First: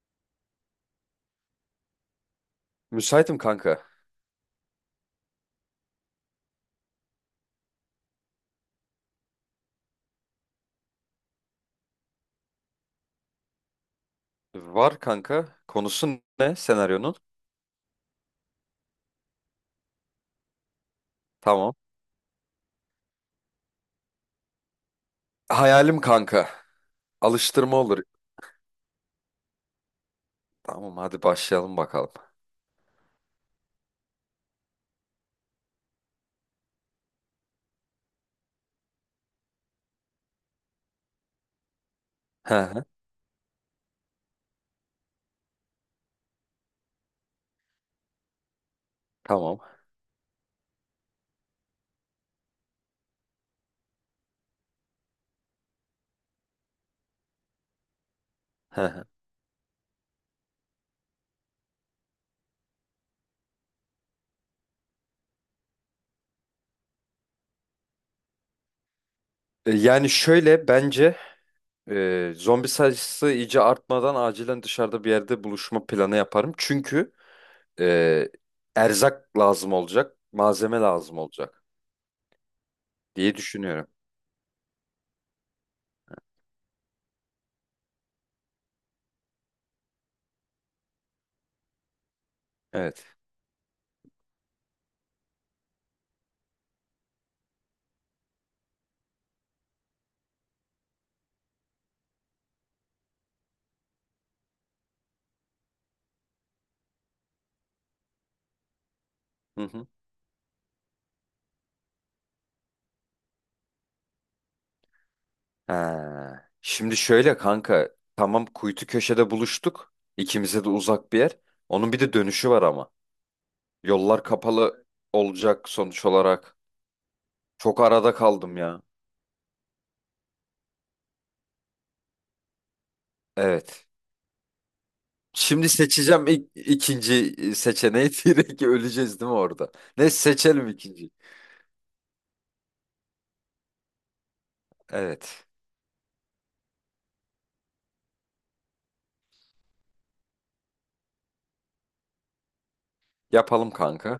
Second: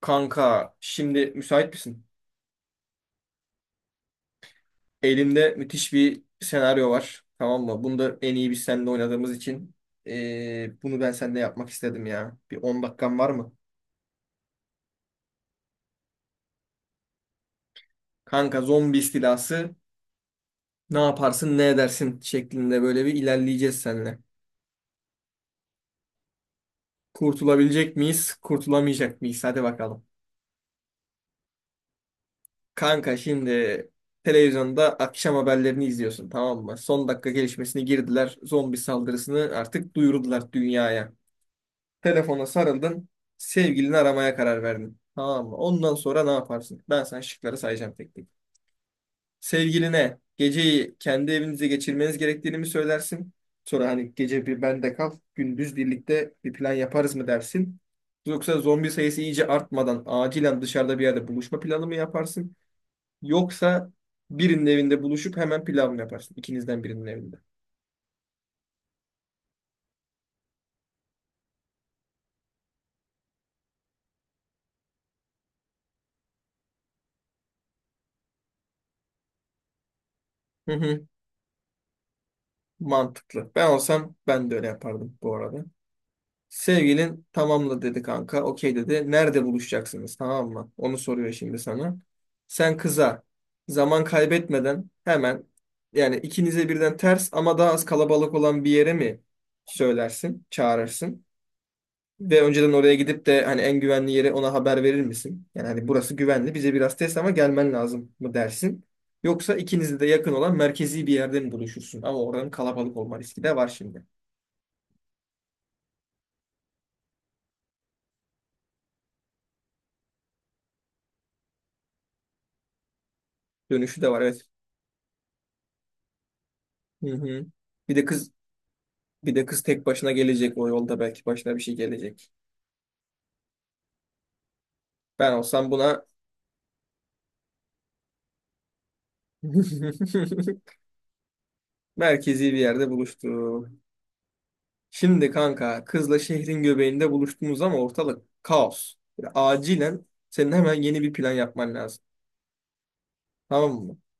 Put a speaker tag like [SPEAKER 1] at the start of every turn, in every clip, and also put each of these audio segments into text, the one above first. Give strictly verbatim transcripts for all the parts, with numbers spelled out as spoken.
[SPEAKER 1] Kanka şimdi müsait misin?
[SPEAKER 2] Müsaitim kanka.
[SPEAKER 1] Elimde müthiş bir senaryo var. Tamam mı? Bunu da en iyi biz seninle oynadığımız için eee, bunu ben seninle yapmak istedim ya. Bir on dakikan var mı?
[SPEAKER 2] Var kanka. Konusu ne senaryonun?
[SPEAKER 1] Kanka zombi istilası ne yaparsın ne
[SPEAKER 2] Tamam.
[SPEAKER 1] edersin şeklinde böyle bir ilerleyeceğiz seninle.
[SPEAKER 2] Hayalim kanka. Alıştırma
[SPEAKER 1] Kurtulabilecek
[SPEAKER 2] olur.
[SPEAKER 1] miyiz? Kurtulamayacak mıyız? Hadi bakalım.
[SPEAKER 2] Tamam hadi başlayalım bakalım.
[SPEAKER 1] Kanka şimdi televizyonda akşam haberlerini izliyorsun tamam mı? Son dakika gelişmesini girdiler. Zombi saldırısını artık duyurdular dünyaya. Telefona
[SPEAKER 2] Hı hı,
[SPEAKER 1] sarıldın. Sevgilini aramaya karar verdin. Tamam mı? Ondan sonra ne yaparsın? Ben sana şıkları sayacağım tek tek.
[SPEAKER 2] Tamam.
[SPEAKER 1] Sevgiline geceyi kendi evinizde geçirmeniz gerektiğini mi söylersin? Sonra hani gece bir bende kal, gündüz birlikte bir plan yaparız mı dersin? Yoksa
[SPEAKER 2] Hı
[SPEAKER 1] zombi
[SPEAKER 2] hı.
[SPEAKER 1] sayısı iyice artmadan acilen dışarıda bir yerde buluşma planı mı yaparsın? Yoksa birinin evinde buluşup hemen plan mı yaparsın? İkinizden birinin evinde.
[SPEAKER 2] E, Yani şöyle bence e, zombi sayısı iyice artmadan acilen dışarıda bir yerde buluşma planı yaparım. Çünkü e, erzak lazım olacak,
[SPEAKER 1] Hı
[SPEAKER 2] malzeme
[SPEAKER 1] hı,
[SPEAKER 2] lazım olacak diye
[SPEAKER 1] mantıklı. Ben
[SPEAKER 2] düşünüyorum.
[SPEAKER 1] olsam ben de öyle yapardım bu arada. Sevgilin tamamla dedi kanka. Okey dedi. Nerede buluşacaksınız tamam mı? Onu soruyor şimdi sana. Sen
[SPEAKER 2] Evet.
[SPEAKER 1] kıza zaman kaybetmeden hemen yani ikinize birden ters ama daha az kalabalık olan bir yere mi söylersin, çağırırsın? Ve önceden oraya gidip de hani en güvenli yere ona haber verir misin? Yani hani burası güvenli bize biraz test ama gelmen lazım mı dersin? Yoksa
[SPEAKER 2] Hı hı.
[SPEAKER 1] ikinize de yakın olan merkezi bir yerde mi buluşursun? Ama oranın kalabalık olma riski de var şimdi.
[SPEAKER 2] Ha. Şimdi şöyle kanka, tamam, kuytu köşede buluştuk. İkimize de uzak bir yer. Onun bir de dönüşü var ama.
[SPEAKER 1] Dönüşü de var
[SPEAKER 2] Yollar
[SPEAKER 1] evet.
[SPEAKER 2] kapalı olacak sonuç olarak.
[SPEAKER 1] Hı hı.
[SPEAKER 2] Çok
[SPEAKER 1] Bir de
[SPEAKER 2] arada
[SPEAKER 1] kız
[SPEAKER 2] kaldım ya.
[SPEAKER 1] Bir de kız tek başına gelecek o yolda belki başına bir şey gelecek.
[SPEAKER 2] Evet.
[SPEAKER 1] Ben
[SPEAKER 2] Şimdi
[SPEAKER 1] olsam buna
[SPEAKER 2] seçeceğim ilk, ikinci seçeneği direkt öleceğiz değil mi orada? Ne seçelim ikinci.
[SPEAKER 1] merkezi bir yerde buluştum. Şimdi
[SPEAKER 2] Evet.
[SPEAKER 1] kanka kızla şehrin göbeğinde buluştunuz ama ortalık kaos. Yani acilen senin hemen yeni bir plan yapman lazım.
[SPEAKER 2] Yapalım
[SPEAKER 1] Tamam mı?
[SPEAKER 2] kanka.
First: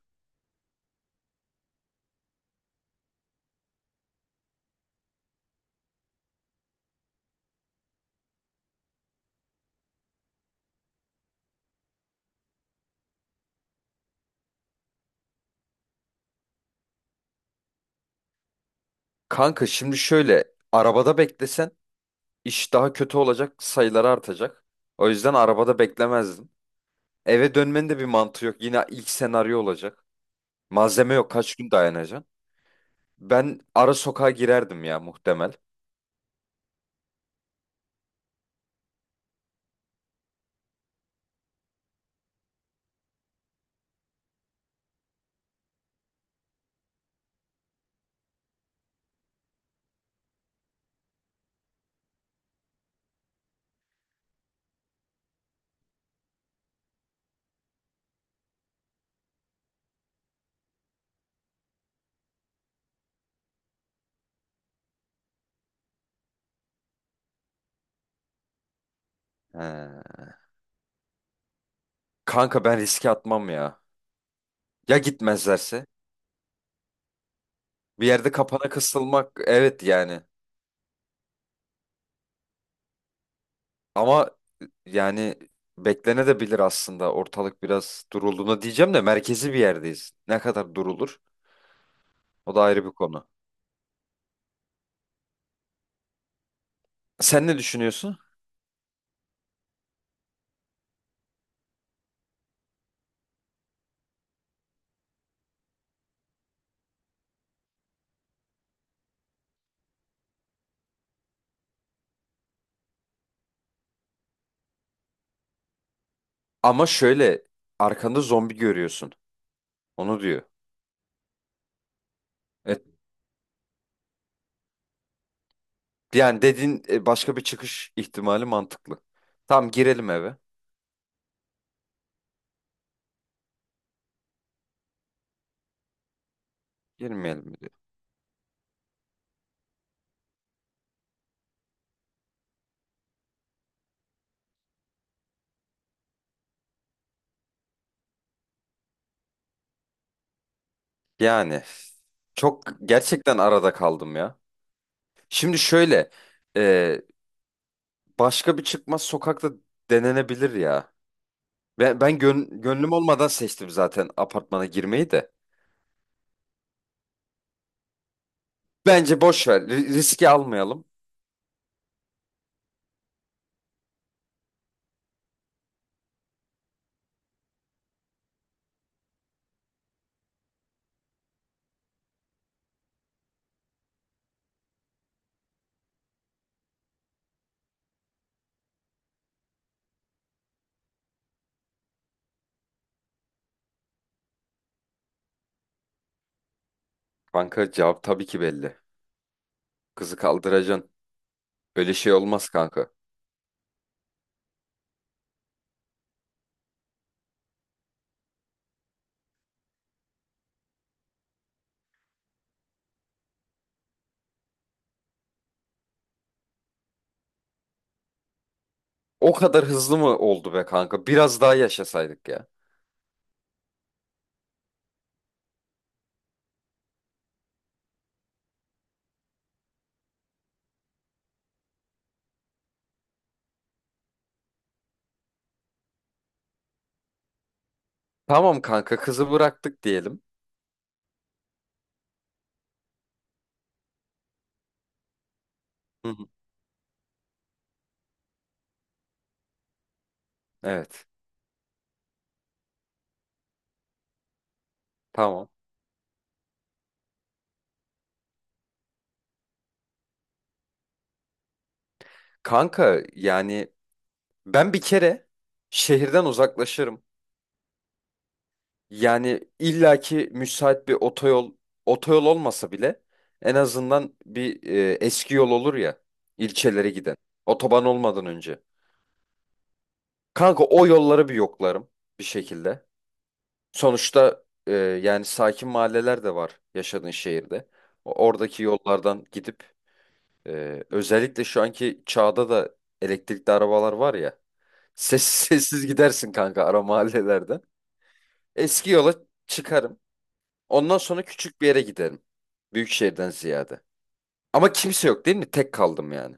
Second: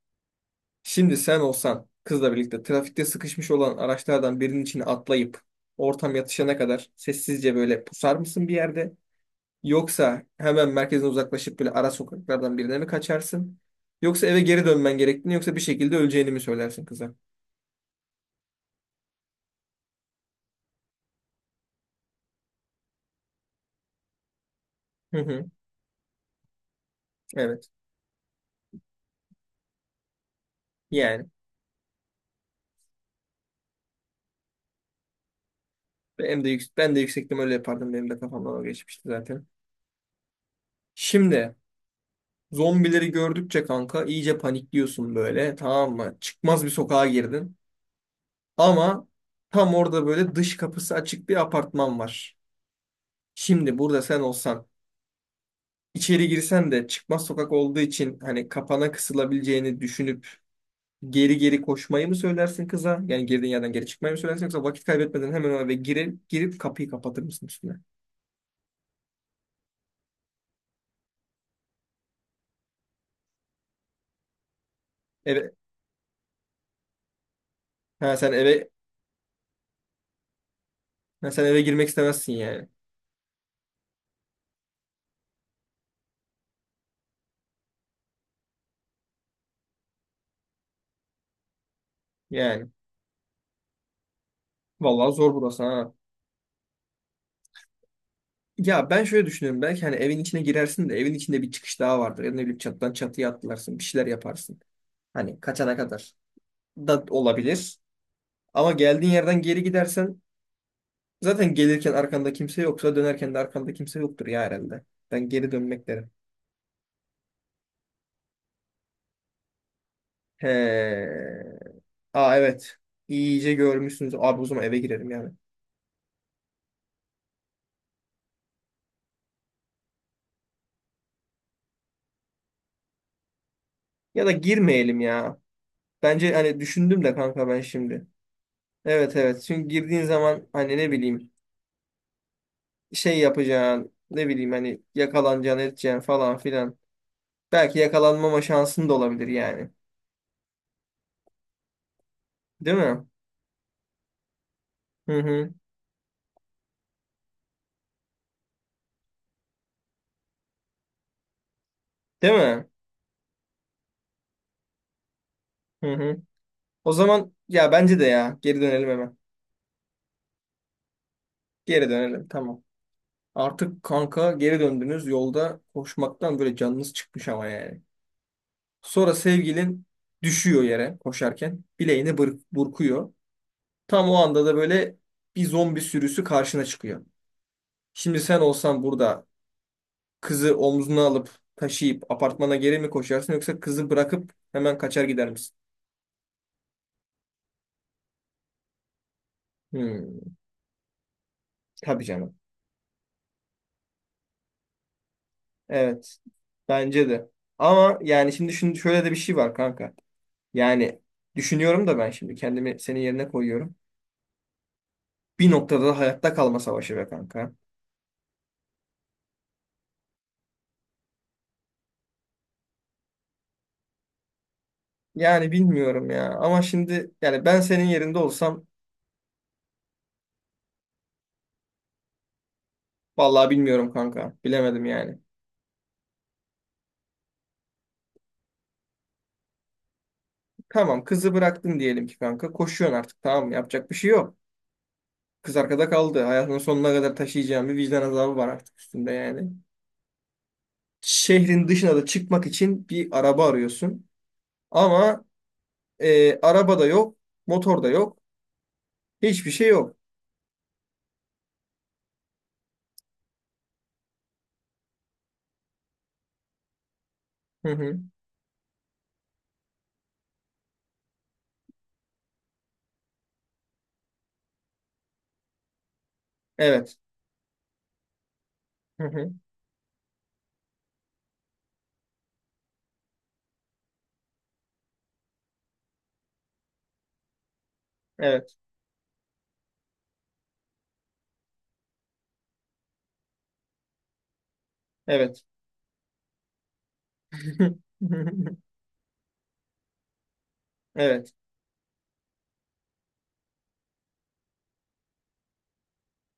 [SPEAKER 1] Şimdi sen olsan kızla birlikte trafikte sıkışmış olan araçlardan birinin içine atlayıp ortam yatışana kadar sessizce böyle pusar mısın bir yerde? Yoksa hemen merkezden uzaklaşıp böyle ara sokaklardan birine mi kaçarsın? Yoksa eve geri dönmen gerektiğini yoksa bir şekilde öleceğini mi söylersin kıza?
[SPEAKER 2] Kanka şimdi şöyle, arabada beklesen iş daha kötü olacak, sayıları artacak. O
[SPEAKER 1] Hı
[SPEAKER 2] yüzden
[SPEAKER 1] hı.
[SPEAKER 2] arabada beklemezdim. Eve
[SPEAKER 1] Evet.
[SPEAKER 2] dönmenin de bir mantığı yok. Yine ilk senaryo olacak. Malzeme
[SPEAKER 1] Yani
[SPEAKER 2] yok. Kaç gün dayanacaksın? Ben ara sokağa girerdim ya muhtemel.
[SPEAKER 1] ben de yüksek, ben de yüksektim öyle yapardım. Benim de kafamdan o geçmişti zaten. Şimdi zombileri gördükçe kanka iyice panikliyorsun böyle tamam mı? Çıkmaz bir sokağa girdin. Ama tam orada böyle dış kapısı açık bir apartman var. Şimdi burada sen olsan içeri girsen de çıkmaz sokak olduğu için hani kapana kısılabileceğini düşünüp geri geri koşmayı mı söylersin kıza? Yani girdiğin yerden geri çıkmayı mı söylersin yoksa vakit kaybetmeden hemen eve girip girip kapıyı kapatır mısın üstüne?
[SPEAKER 2] He. Kanka ben riske atmam ya. Ya
[SPEAKER 1] Eve
[SPEAKER 2] gitmezlerse? Bir
[SPEAKER 1] ha
[SPEAKER 2] yerde
[SPEAKER 1] sen
[SPEAKER 2] kapana
[SPEAKER 1] eve
[SPEAKER 2] kısılmak, evet yani.
[SPEAKER 1] ha, sen eve girmek istemezsin yani.
[SPEAKER 2] Ama yani beklene de bilir aslında, ortalık biraz durulduğuna diyeceğim de merkezi bir yerdeyiz. Ne kadar durulur? O da
[SPEAKER 1] Yani
[SPEAKER 2] ayrı bir konu.
[SPEAKER 1] vallahi zor burası ha.
[SPEAKER 2] Sen ne düşünüyorsun?
[SPEAKER 1] Ya ben şöyle düşünüyorum belki hani evin içine girersin de evin içinde bir çıkış daha vardır. Ya da ne bileyim çatıdan çatıya atlarsın bir şeyler yaparsın. Hani kaçana kadar da olabilir. Ama geldiğin yerden geri gidersen zaten gelirken arkanda kimse yoksa dönerken de arkanda kimse yoktur ya herhalde. Ben geri dönmek derim.
[SPEAKER 2] Ama şöyle, arkanda zombi görüyorsun. Onu diyor.
[SPEAKER 1] He. Aa evet.
[SPEAKER 2] E
[SPEAKER 1] İyice görmüşsünüz. Abi o zaman eve girelim yani.
[SPEAKER 2] Yani dediğin, e, başka bir çıkış ihtimali mantıklı. Tamam girelim eve.
[SPEAKER 1] Ya da girmeyelim ya. Bence hani düşündüm de
[SPEAKER 2] Girmeyelim
[SPEAKER 1] kanka
[SPEAKER 2] mi
[SPEAKER 1] ben
[SPEAKER 2] diyor.
[SPEAKER 1] şimdi. Evet, evet. Çünkü girdiğin zaman hani ne bileyim şey yapacaksın. Ne bileyim hani yakalanacaksın edeceksin falan filan. Belki yakalanmama şansın da olabilir yani.
[SPEAKER 2] Yani çok
[SPEAKER 1] Değil mi?
[SPEAKER 2] gerçekten arada kaldım ya.
[SPEAKER 1] Hı hı.
[SPEAKER 2] Şimdi şöyle, e, başka bir çıkmaz sokakta denenebilir ya. Ben, ben
[SPEAKER 1] Değil
[SPEAKER 2] gön-
[SPEAKER 1] mi?
[SPEAKER 2] gönlüm olmadan seçtim zaten apartmana girmeyi de.
[SPEAKER 1] Hı hı. O zaman ya bence de ya. Geri dönelim hemen.
[SPEAKER 2] Bence boş ver, ri- riski almayalım.
[SPEAKER 1] Geri dönelim. Tamam. Artık kanka geri döndünüz. Yolda koşmaktan böyle canınız çıkmış ama yani. Sonra sevgilin düşüyor yere koşarken. Bileğini bır- burkuyor. Tam o anda da böyle bir zombi sürüsü karşına çıkıyor. Şimdi sen olsan burada kızı omzuna alıp taşıyıp apartmana geri mi koşarsın yoksa kızı bırakıp hemen kaçar gider misin?
[SPEAKER 2] Kanka cevap tabii ki belli. Kızı
[SPEAKER 1] Hmm,
[SPEAKER 2] kaldıracaksın. Öyle
[SPEAKER 1] tabii
[SPEAKER 2] şey
[SPEAKER 1] canım.
[SPEAKER 2] olmaz kanka.
[SPEAKER 1] Evet. Bence de. Ama yani şimdi şun- şöyle de bir şey var kanka. Yani düşünüyorum da ben şimdi kendimi senin yerine koyuyorum. Bir noktada da hayatta kalma savaşı be kanka.
[SPEAKER 2] O kadar hızlı mı oldu be kanka? Biraz daha yaşasaydık ya.
[SPEAKER 1] Yani bilmiyorum ya. Ama şimdi yani ben senin yerinde olsam vallahi bilmiyorum kanka. Bilemedim yani.
[SPEAKER 2] Tamam kanka, kızı bıraktık diyelim.
[SPEAKER 1] Tamam kızı bıraktın diyelim ki kanka. Koşuyorsun artık tamam mı? Yapacak bir şey yok. Kız arkada
[SPEAKER 2] Hı
[SPEAKER 1] kaldı.
[SPEAKER 2] hı.
[SPEAKER 1] Hayatının sonuna kadar taşıyacağın bir vicdan azabı var artık üstünde yani.
[SPEAKER 2] Evet.
[SPEAKER 1] Şehrin dışına da çıkmak için bir araba arıyorsun. Ama
[SPEAKER 2] Tamam.
[SPEAKER 1] e, araba da yok. Motor da yok. Hiçbir şey yok.
[SPEAKER 2] Kanka yani ben bir kere şehirden uzaklaşırım.
[SPEAKER 1] Hı hı.
[SPEAKER 2] Yani illaki müsait bir otoyol, otoyol olmasa bile en azından bir e, eski yol olur ya, ilçelere
[SPEAKER 1] Evet.
[SPEAKER 2] giden. Otoban olmadan önce.
[SPEAKER 1] Hı hı.
[SPEAKER 2] Kanka o yolları bir yoklarım bir şekilde. Sonuçta e, yani sakin mahalleler de var yaşadığın şehirde. O-
[SPEAKER 1] Evet.
[SPEAKER 2] Oradaki yollardan gidip, e, özellikle şu anki çağda da elektrikli arabalar var ya. Sessiz
[SPEAKER 1] Evet.
[SPEAKER 2] sessiz gidersin kanka ara mahallelerden. Eski yola çıkarım. Ondan sonra
[SPEAKER 1] Evet.
[SPEAKER 2] küçük bir yere giderim. Büyük şehirden ziyade. Ama kimse yok değil mi? Tek kaldım yani.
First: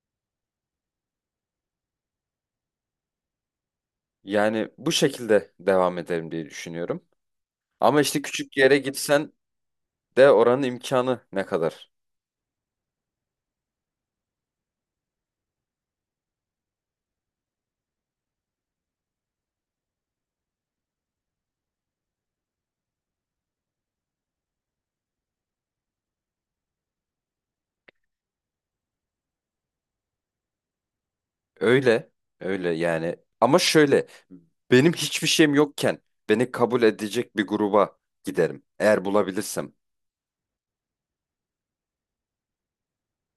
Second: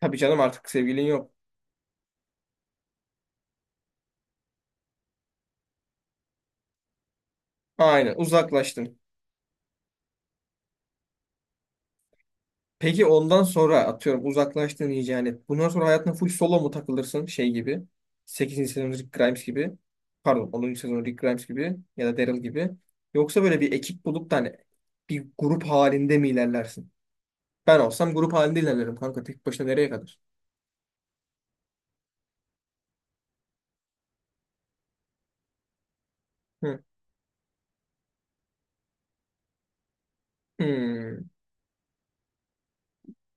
[SPEAKER 1] Tabii canım artık sevgilin yok.
[SPEAKER 2] Yani bu şekilde devam ederim diye düşünüyorum. Ama
[SPEAKER 1] Aynen
[SPEAKER 2] işte küçük yere
[SPEAKER 1] uzaklaştın.
[SPEAKER 2] gitsen de oranın imkanı ne kadar?
[SPEAKER 1] Peki ondan sonra atıyorum uzaklaştığın iyice yani. Bundan sonra hayatına full solo mu takılırsın şey gibi? Sekizinci sezon Rick Grimes gibi. Pardon onuncu sezon Rick Grimes gibi ya da Daryl gibi. Yoksa böyle bir ekip bulup da hani bir grup halinde mi ilerlersin? Ben olsam grup halinde ilerlerim kanka. Tek başına nereye kadar?
[SPEAKER 2] Öyle, öyle yani. Ama şöyle, benim hiçbir şeyim yokken beni
[SPEAKER 1] Hı.
[SPEAKER 2] kabul edecek bir gruba giderim. Eğer bulabilirsem.
[SPEAKER 1] Hmm.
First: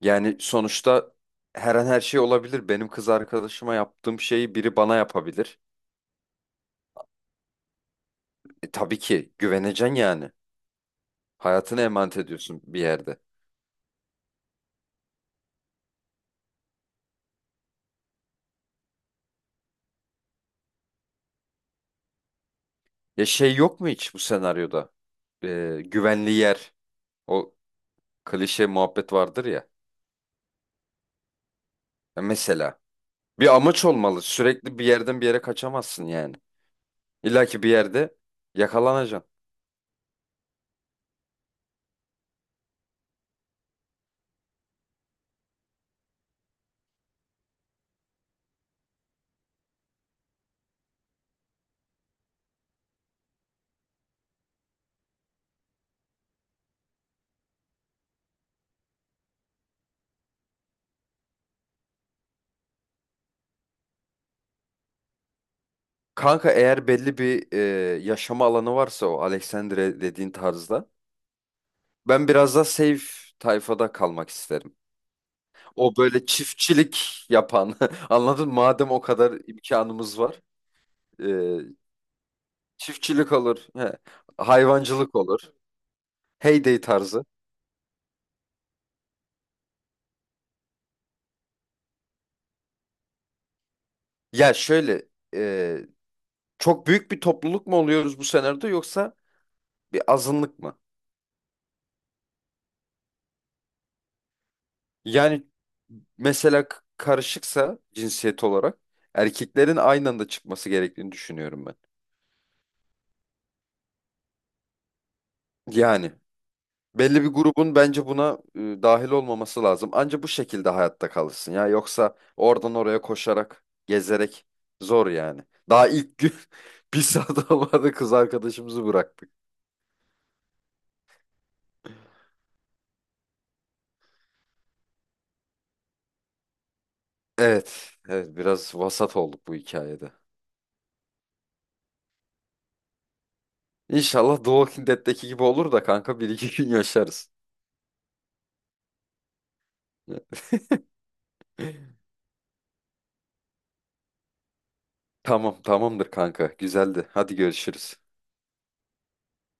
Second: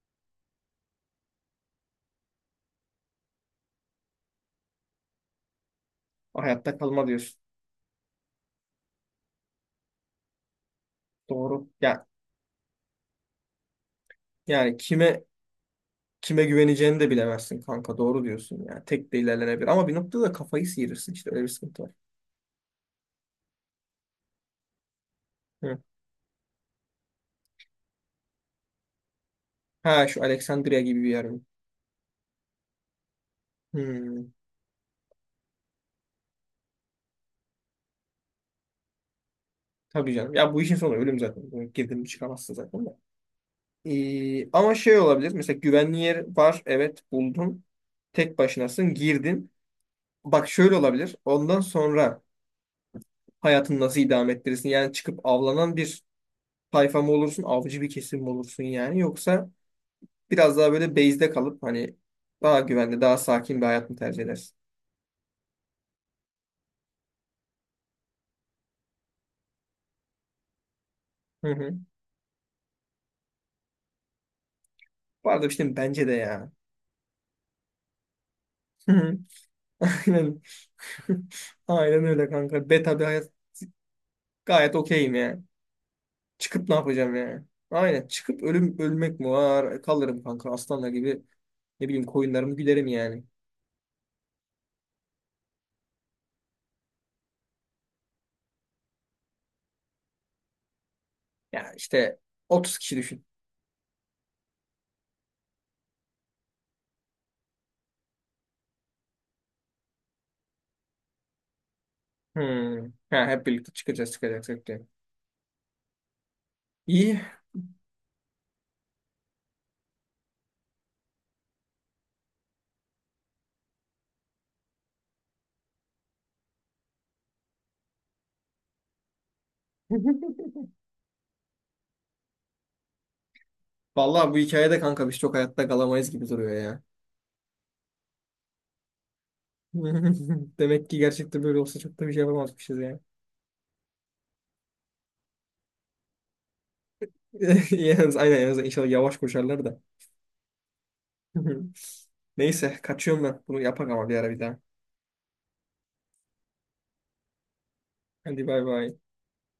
[SPEAKER 2] Yani sonuçta her an her şey olabilir. Benim kız arkadaşıma yaptığım şeyi biri bana yapabilir.
[SPEAKER 1] Hayatta kalma diyorsun.
[SPEAKER 2] E, tabii ki güveneceksin yani.
[SPEAKER 1] Doğru.
[SPEAKER 2] Hayatını
[SPEAKER 1] Ya
[SPEAKER 2] emanet ediyorsun bir yerde.
[SPEAKER 1] yani kime kime güveneceğini de bilemezsin kanka. Doğru diyorsun yani. Tek de ilerlenebilir ama bir noktada da kafayı sıyırırsın işte öyle bir sıkıntı var.
[SPEAKER 2] Ya şey yok mu hiç bu senaryoda?
[SPEAKER 1] Hı.
[SPEAKER 2] E, güvenli yer. O klişe muhabbet vardır ya.
[SPEAKER 1] Ha şu Alexandria gibi bir yer mi?
[SPEAKER 2] Ya mesela bir amaç olmalı.
[SPEAKER 1] Hmm,
[SPEAKER 2] Sürekli bir yerden bir yere kaçamazsın yani. İlla ki bir yerde yakalanacaksın.
[SPEAKER 1] tabii canım. Ya bu işin sonu ölüm zaten. Bunu girdin mi çıkamazsın zaten de. Ee, ama şey olabilir. Mesela güvenli yer var. Evet buldun. Tek başınasın. Girdin. Bak şöyle olabilir. Ondan sonra hayatını nasıl idame ettirirsin? Yani çıkıp avlanan bir tayfa mı olursun? Avcı bir kesim mi olursun yani? Yoksa biraz daha böyle base'de kalıp hani daha güvenli, daha sakin bir hayat mı tercih edersin?
[SPEAKER 2] Kanka eğer belli bir e, yaşama alanı varsa, o Alexandre dediğin tarzda,
[SPEAKER 1] Hı hı.
[SPEAKER 2] ben biraz daha safe tayfada kalmak isterim.
[SPEAKER 1] Bu arada işte
[SPEAKER 2] O
[SPEAKER 1] bence de
[SPEAKER 2] böyle
[SPEAKER 1] ya.
[SPEAKER 2] çiftçilik yapan, anladın mı? Madem
[SPEAKER 1] Hı
[SPEAKER 2] o
[SPEAKER 1] hı.
[SPEAKER 2] kadar imkanımız
[SPEAKER 1] Aynen.
[SPEAKER 2] var, e,
[SPEAKER 1] Aynen öyle kanka. Beta bir hayat
[SPEAKER 2] çiftçilik olur, he,
[SPEAKER 1] gayet
[SPEAKER 2] hayvancılık
[SPEAKER 1] okeyim ya.
[SPEAKER 2] olur,
[SPEAKER 1] Çıkıp ne
[SPEAKER 2] heyday
[SPEAKER 1] yapacağım
[SPEAKER 2] tarzı.
[SPEAKER 1] yani? Aynen. Çıkıp ölüm ölmek mi var? E, Kalırım kanka aslanla gibi. Ne bileyim koyunlarımı gülerim yani.
[SPEAKER 2] Ya şöyle, e, çok büyük bir topluluk mu oluyoruz bu senaryoda, yoksa bir azınlık mı?
[SPEAKER 1] Ya işte otuz kişi düşün.
[SPEAKER 2] Yani mesela k- karışıksa cinsiyet olarak, erkeklerin aynı anda çıkması gerektiğini düşünüyorum ben.
[SPEAKER 1] Hmm. Ha, hep birlikte çıkacağız çıkacağız. çıkacağız.
[SPEAKER 2] Yani.
[SPEAKER 1] İyi.
[SPEAKER 2] Belli bir grubun bence buna e, dahil olmaması lazım. Anca bu şekilde hayatta kalırsın ya. Yoksa oradan oraya koşarak, gezerek zor yani. Daha ilk gün bir saat olmadı kız arkadaşımızı bıraktık.
[SPEAKER 1] Vallahi bu hikayede kanka biz çok hayatta kalamayız gibi duruyor ya.
[SPEAKER 2] Evet, evet biraz vasat olduk bu hikayede.
[SPEAKER 1] Demek ki gerçekten böyle olsa çok da bir şey yapamazmışız ya.
[SPEAKER 2] İnşallah The Walking Dead'deki gibi olur da kanka bir iki gün yaşarız.
[SPEAKER 1] Yalnız aynen yalnız inşallah yavaş koşarlar da. Neyse kaçıyorum ben. Bunu yapak ama bir ara bir daha.
[SPEAKER 2] Tamam, tamamdır kanka. Güzeldi. Hadi görüşürüz.
[SPEAKER 1] Hadi bay bay.